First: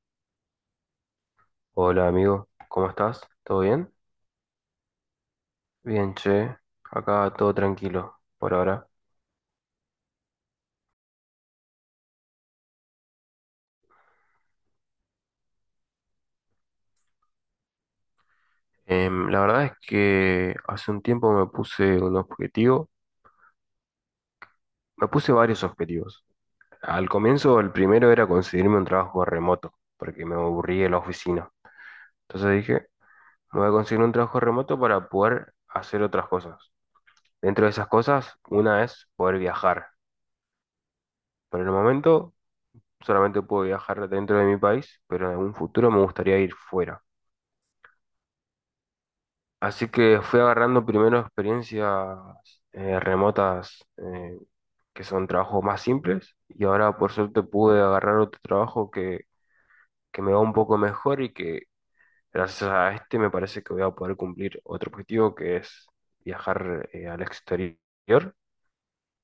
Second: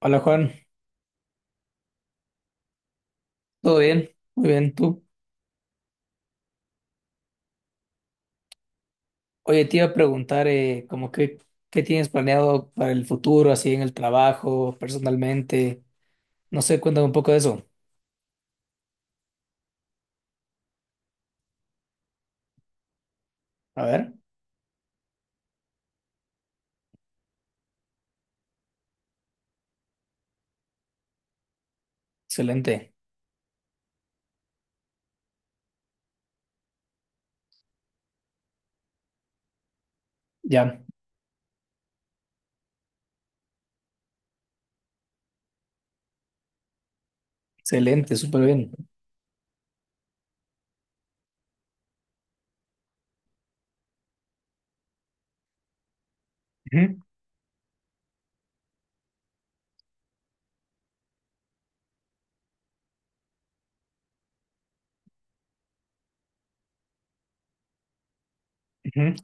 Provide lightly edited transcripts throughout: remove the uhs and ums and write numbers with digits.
Hola Juan, Hola amigo, ¿cómo estás? ¿Todo ¿todo bien? bien? Muy bien, tú. Bien, che, acá todo tranquilo por ahora. Oye, te iba a preguntar, como que, ¿qué tienes planeado para el futuro, así en el trabajo, personalmente? No sé, cuéntame un poco de eso. La verdad es que hace un tiempo me puse un objetivo, A ver, me puse varios objetivos. Al comienzo el primero era conseguirme un trabajo remoto, porque me aburrí de la oficina. Entonces dije, excelente. me voy a conseguir un trabajo remoto para poder hacer otras cosas. Dentro de esas cosas, una es poder viajar. Ya, Por el momento solamente puedo viajar dentro de mi país, pero en algún futuro me gustaría ir fuera. excelente, súper bien. Así que fui agarrando primero experiencias remotas, que son trabajos más simples, y ahora Ujú, por suerte pude agarrar otro trabajo que me va un poco mejor y que gracias a este me parece que voy a poder cumplir otro objetivo, que es viajar, al exterior. ujú.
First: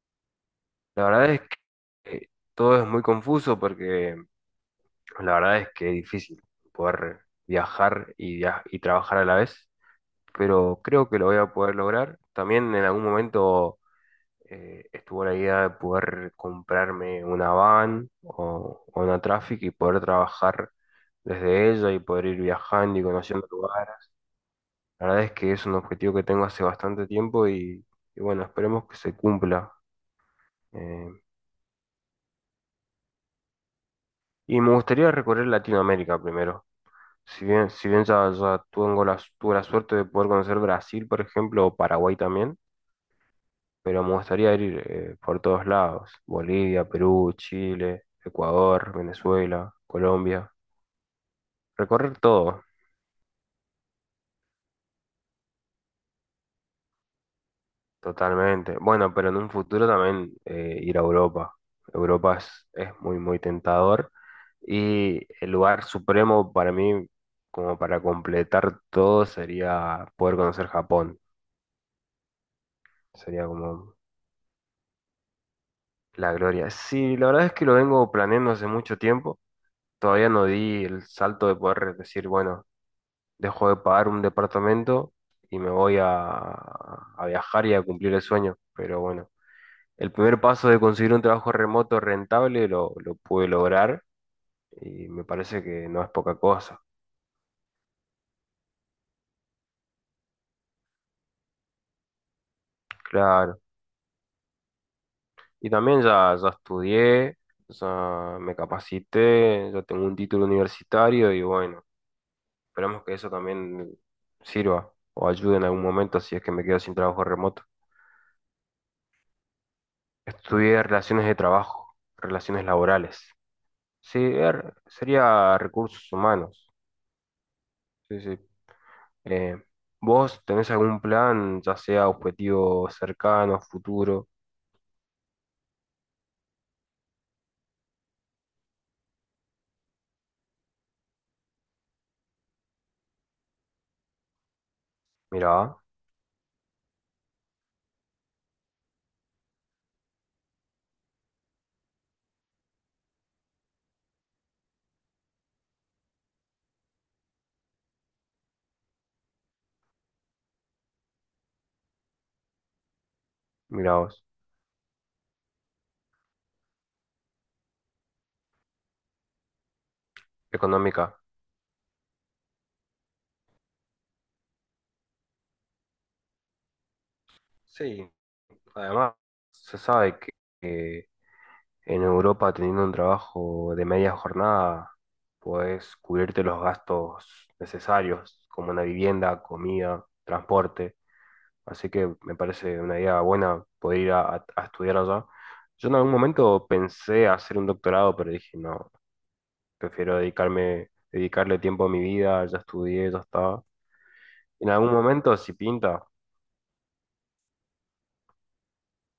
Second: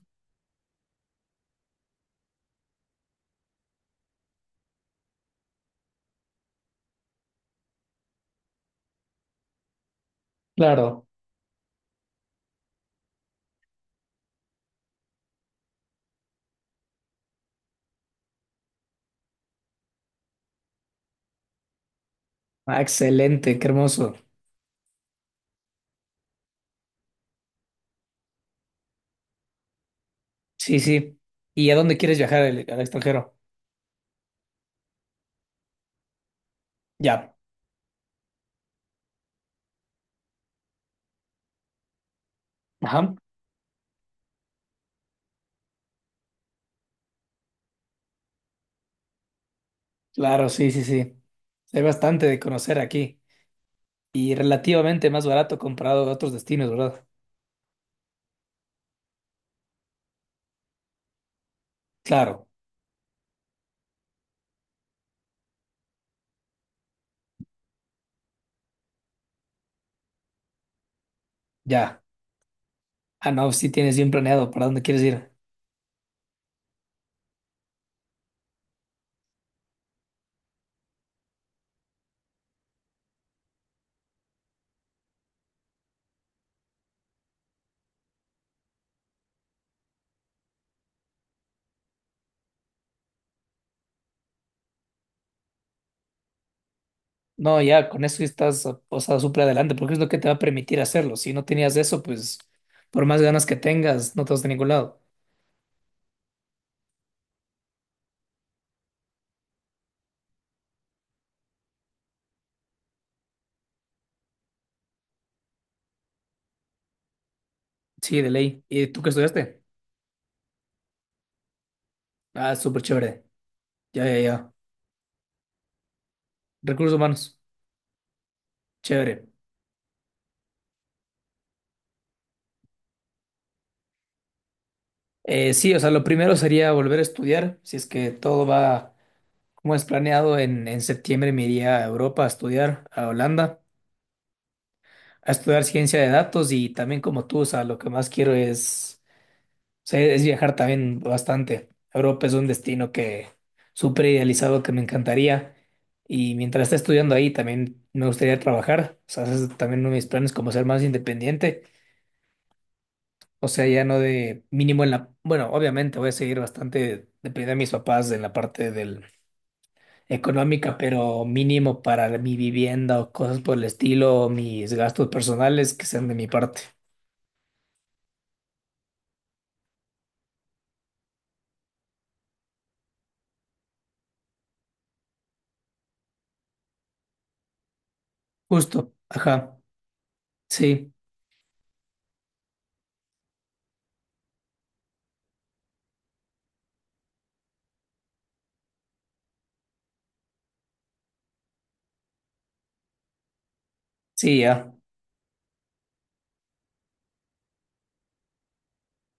La verdad es que todo es muy confuso, porque la verdad es que es difícil poder viajar y, y trabajar a la vez, pero Claro. creo que lo voy a poder lograr. También en algún momento estuvo la idea de poder comprarme una van o una Traffic y poder trabajar desde ella y poder ir Ah, viajando y conociendo excelente, qué lugares. hermoso. La verdad es que es un objetivo que tengo hace bastante tiempo y bueno, esperemos que se cumpla. Sí, Eh, sí. ¿Y a dónde quieres viajar al, al extranjero? y me gustaría recorrer Latinoamérica primero. Ya, Si bien ya, ya tengo tuve la suerte de poder conocer Brasil, por ejemplo, o Paraguay también, ajá. pero me gustaría ir, por todos lados, Bolivia, Perú, Chile, Ecuador, Venezuela, Claro, Colombia, sí, sí, sí. Hay recorrer bastante de todo conocer aquí y relativamente más barato comparado a otros destinos, ¿verdad? totalmente. Bueno, pero en un futuro también, ir a Europa. Europa Claro, es muy, muy tentador, y el lugar supremo para mí, como para completar todo, sería poder conocer Japón. ya. Ah, Sería no, sí tienes como bien planeado para dónde quieres ir. la gloria. Sí, la verdad es que lo vengo planeando hace mucho tiempo. Todavía no di el salto de poder decir, bueno, dejo de pagar un departamento y me voy a viajar y a cumplir el sueño. Pero bueno, el primer paso de conseguir un trabajo remoto rentable lo pude lograr y me parece que no es poca cosa, No, ya, con eso estás, o sea, súper adelante, porque es lo que te va a permitir hacerlo. Si no tenías eso, pues, por más ganas que claro. tengas, no te vas de ningún lado. Y también ya, ya estudié, ya me capacité, ya tengo un título universitario y bueno, esperamos que eso también sirva o ayude en algún momento si es que me quedo sin trabajo remoto. Sí, de ley. ¿Y tú qué estudiaste? Estudié relaciones de trabajo, Ah, relaciones súper laborales. chévere. Ya, ya, Sí, ya. Sería recursos humanos. Recursos humanos. Sí, sí. Chévere. Eh, ¿Vos tenés algún plan, ya sea objetivo cercano, futuro? Sí, o sea, lo primero sería volver a estudiar. Si es que todo va como es planeado, en septiembre me iría a Europa a estudiar, a Holanda, a estudiar Mirá, ciencia de datos y también como tú, o sea, lo que más quiero es sí, es viajar también bastante. Europa es un destino que súper idealizado que me encantaría. Y mientras esté estudiando ahí, también me gustaría trabajar. O sea, ese es también uno de mis planes como ser más independiente. O sea, ya mirá no vos. de mínimo en la... Bueno, obviamente voy a seguir bastante dependiendo de mis papás en la parte del económica, Económica. pero mínimo para mi vivienda o cosas por el estilo, mis gastos personales que sean de mi parte. Sí, además se sabe que en Europa teniendo un trabajo de media jornada podés cubrirte los gastos necesarios, como una Justo, vivienda, ajá. comida, Sí, transporte. Así que me parece una idea buena poder ir a estudiar allá. Yo en algún momento pensé hacer un doctorado, pero dije, no, prefiero dedicarme, dedicarle tiempo a mi vida, ya estudié, ya está. sí, En ya. algún momento, si pinta,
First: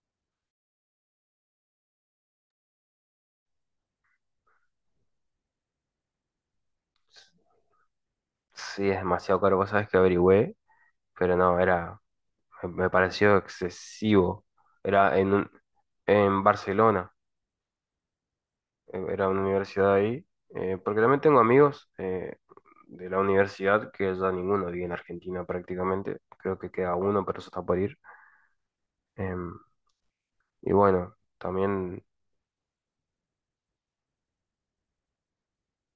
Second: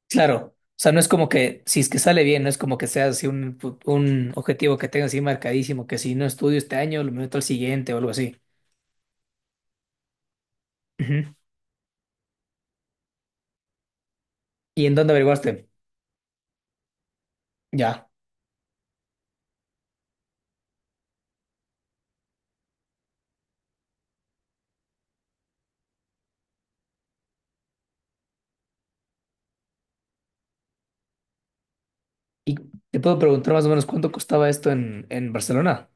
Claro, o sea, no es como que, si es que sale bien, no es como que sea así un, un objetivo que tenga así marcadísimo, que si no estudio este año, lo meto al siguiente o algo así. sí es demasiado caro, vos sabés que averigüé, Ujú. pero no, era, me pareció excesivo. ¿Y en dónde Era averiguaste? en Barcelona. Ya. Era una universidad ahí, porque también tengo amigos, de la universidad, que ya ninguno vive en Argentina prácticamente, creo que queda uno, pero eso está por ir. Em, y bueno, también, ¿Y te puedo preguntar más o menos cuánto costaba esto en Barcelona?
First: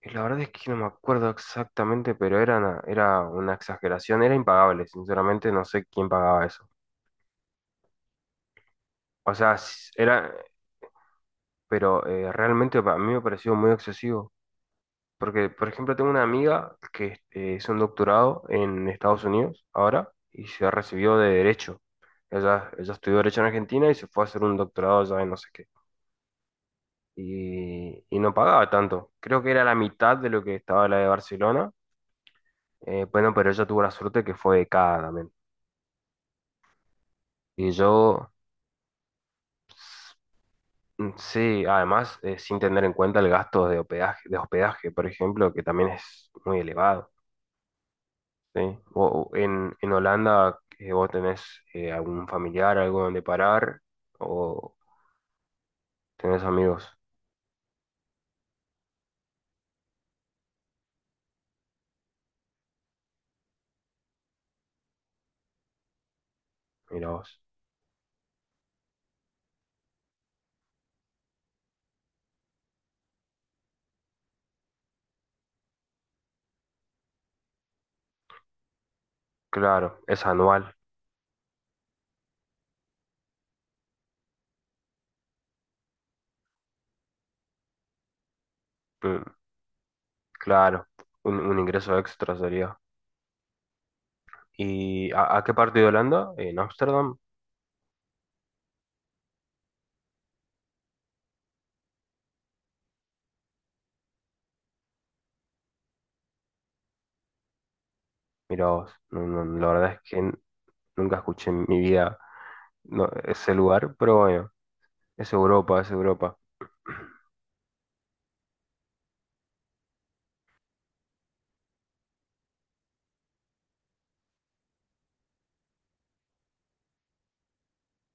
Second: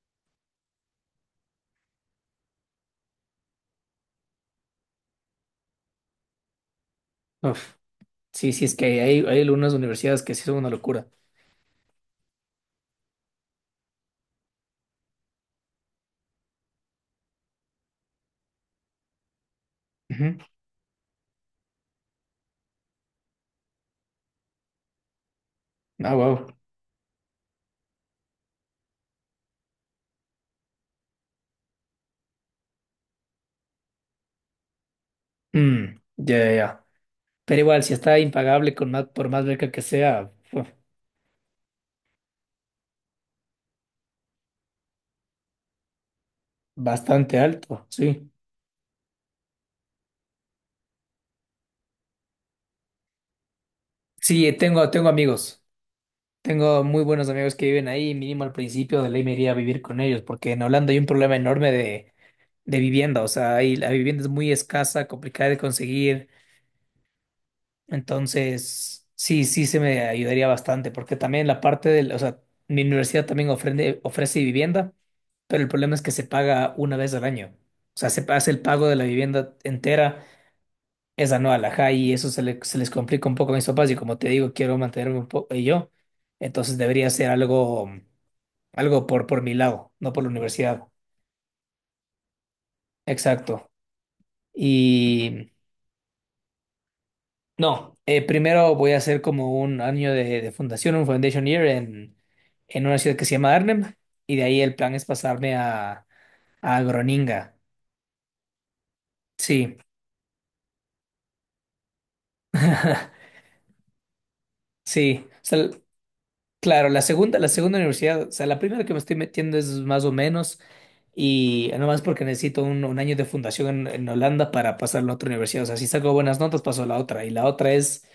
y la verdad es que no me acuerdo exactamente, pero era era una exageración, era impagable, sinceramente no sé quién pagaba eso. Uf. Sí, sí, es que hay, O hay sea, algunas universidades era, que sí son una locura. pero realmente a mí me pareció muy excesivo. Porque, por ejemplo, tengo una amiga que, hizo un doctorado en Estados Unidos ahora Ujú. y se recibió de Derecho. Ella estudió Derecho en Argentina y se fue a hacer un doctorado allá en no sé qué. Ah, wow. Y no pagaba tanto. Creo que era la mitad de lo que estaba la de Barcelona. Bueno, pero ella tuvo la suerte que fue becada también. Mm, ya, ya, ya. Pero Y igual, si está yo, impagable con más, por más beca que sea, uf, mm, sí, además, sin tener en cuenta el gasto de hospedaje, por ejemplo, que también es muy elevado. bastante alto, sí. ¿Sí? O en Holanda, ¿vos tenés algún familiar, algo donde parar? Sí, ¿O tengo, tengo amigos. tenés Tengo amigos? muy buenos amigos que viven ahí, mínimo al principio de ley me iría a vivir con ellos, porque en Holanda hay un problema enorme de vivienda, o sea, ahí la vivienda es muy escasa, complicada de conseguir, Mira vos. entonces sí, sí se me ayudaría bastante, porque también la parte del, o sea, mi universidad también ofrece, ofrece vivienda, pero el problema es que se paga una vez al año, o sea, se hace el pago de la vivienda Claro, entera, es anual. es anual, ajá, y eso se, se les complica un poco a mis papás, y como te digo, quiero mantenerme un poco yo, entonces debería ser algo algo Mm, por mi lado, no por la universidad. claro, un ingreso extra sería. Exacto. ¿Y a Y qué parte de Holanda? ¿En Ámsterdam? no, primero voy a hacer como un año de fundación, un foundation year en una ciudad que se llama Arnhem. Y de ahí el plan es pasarme a Groninga. Mira vos. No, no, la Sí, verdad es que nunca escuché en mi vida, no, ese lugar, pero bueno, sí. es O sea, Europa, es Europa. claro, la segunda universidad, o sea, la primera que me estoy metiendo es más o menos. Y nomás porque necesito un año de fundación en Holanda para pasar a la otra universidad. O sea, si saco buenas notas, paso a la otra. Y la otra es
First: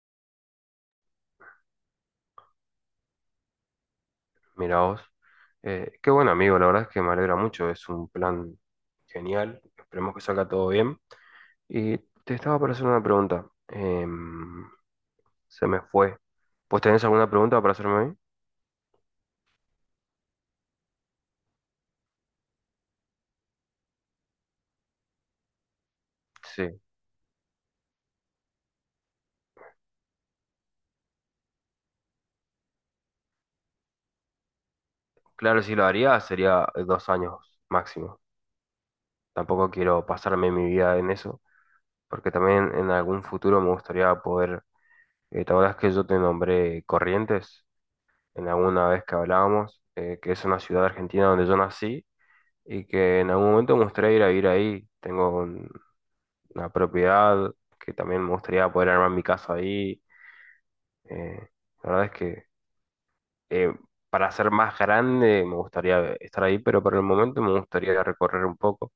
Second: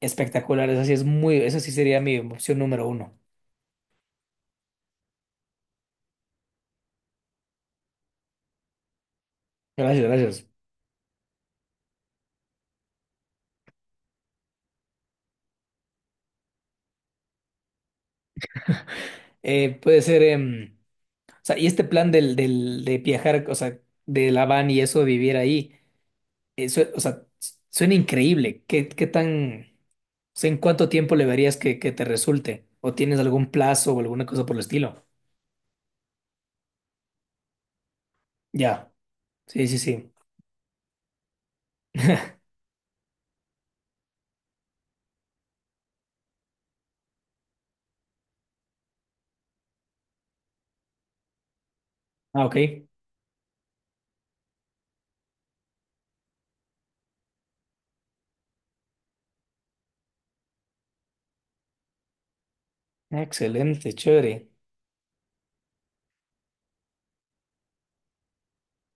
espectacular, esa sí es muy, esa sí sería mi opción número uno. Mira vos. Qué buen amigo, la verdad es que me alegra mucho, es un plan genial, Gracias, esperemos que gracias. salga todo bien. Y te estaba para hacer una pregunta. Se me fue. ¿Pues tenés alguna pregunta para hacerme a mí? Puede ser, o sea, y este plan del, del, de viajar, o sea, de la van y eso, vivir ahí, Sí. eso, o sea, suena increíble. ¿Qué, qué tan, o sea, en cuánto tiempo le verías que te resulte? ¿O tienes algún plazo o alguna cosa por el estilo? Claro, si lo haría, sería 2 años máximo. Ya, sí, Tampoco sí, quiero sí. pasarme mi vida en eso, porque también en algún futuro me gustaría poder... ¿te acuerdas que yo te nombré Corrientes en alguna vez que hablábamos? Que es una ciudad argentina donde yo nací Ah, y ok. que en algún momento me gustaría ir a vivir ahí. Tengo una propiedad que también me gustaría poder armar mi casa ahí. Eh, la verdad es que, eh, Excelente, para chévere. ser más grande me gustaría estar ahí, pero por el momento me gustaría recorrer un poco.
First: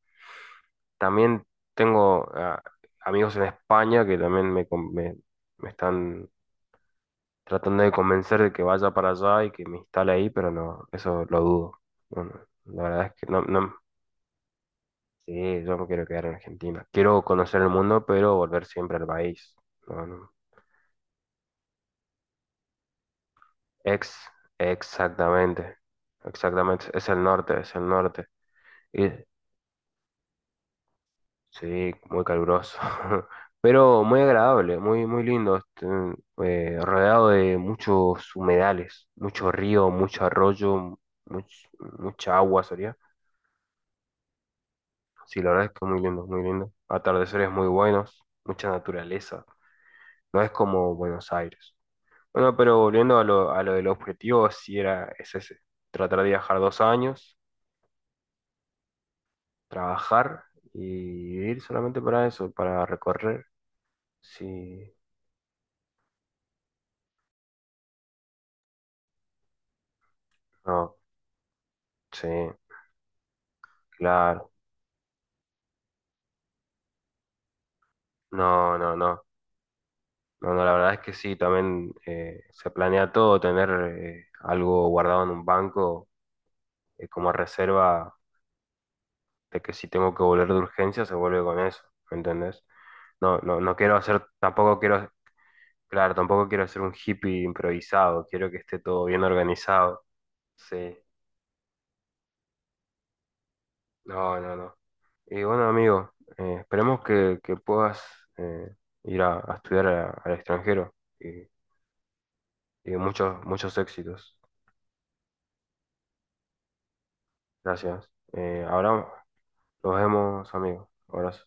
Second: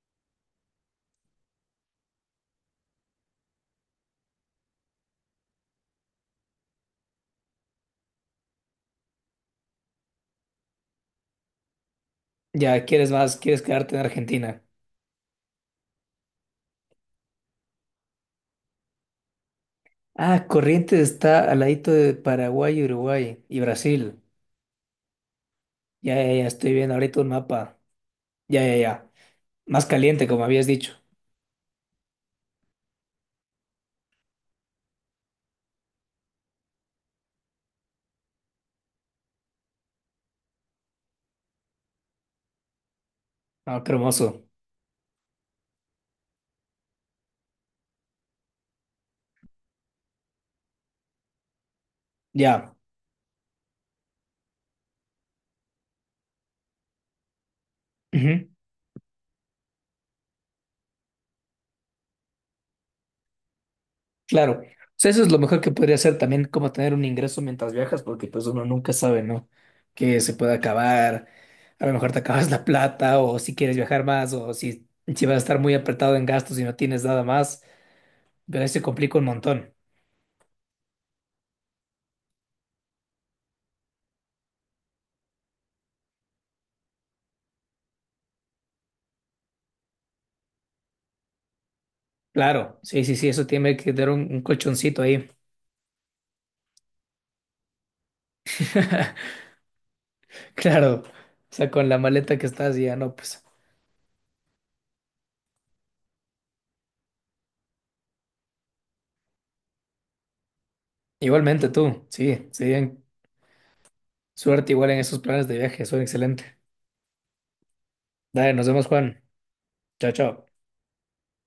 También tengo, ah, amigos en España que también me están tratando de convencer de que vaya para allá y que me instale ahí, pero no, eso lo dudo. No, no, la Ya, verdad ¿quieres es que más? no, ¿Quieres no, quedarte en Argentina? sí, yo me quiero quedar en Argentina. Quiero conocer el mundo, pero volver siempre al país. No, no. Ah, Corrientes está al ladito de Paraguay, Uruguay y Ex, Brasil. Exactamente, Ya, ya, ya, estoy exactamente, viendo es ahorita el un norte, es mapa. el norte. Ya, ya, Y ya. Más caliente, como habías dicho. sí, muy caluroso, pero muy agradable, muy, muy lindo, este, rodeado de muchos humedales, mucho río, mucho arroyo, much- mucha agua sería. Ah, qué hermoso. Sí, la verdad es que muy lindo, muy lindo. Atardeceres muy buenos, mucha naturaleza. No es como Buenos Aires. Bueno, Ya. pero volviendo a a lo del objetivo, sí era, es ese, tratar de viajar 2 años, Ujú. trabajar y ir solamente para eso, para recorrer. Claro. O Sí, sea, eso es lo mejor que podría hacer también, como tener un ingreso mientras viajas, porque pues uno nunca sabe, ¿no? Que se puede no, acabar. A lo mejor te sí. acabas la plata, o si quieres viajar más, Claro, o si, si vas a estar muy apretado en gastos y no tienes nada más. Pero ahí no, se no, complica no. un montón. No, no, la verdad es que sí, también, se planea todo, tener algo guardado en un banco, como reserva, de que si tengo que volver de urgencia se vuelve con eso, ¿me entendés? Claro. Sí, sí, sí, No, eso no, tiene no que quiero tener hacer, un tampoco colchoncito quiero, ahí. claro, tampoco quiero hacer un hippie improvisado, quiero que esté todo bien organizado, sí, Claro. O sea, con la maleta que estás ya no, pues. no, no, no. Y bueno, amigo, esperemos que puedas, eh, ir a estudiar al extranjero Igualmente tú, sí, sí, y muchos, muchos éxitos. suerte igual en esos planes de viaje, son excelente. Gracias. Dale, nos vemos, Ahora Juan. nos Chao, chao. vemos, amigos. Abrazo.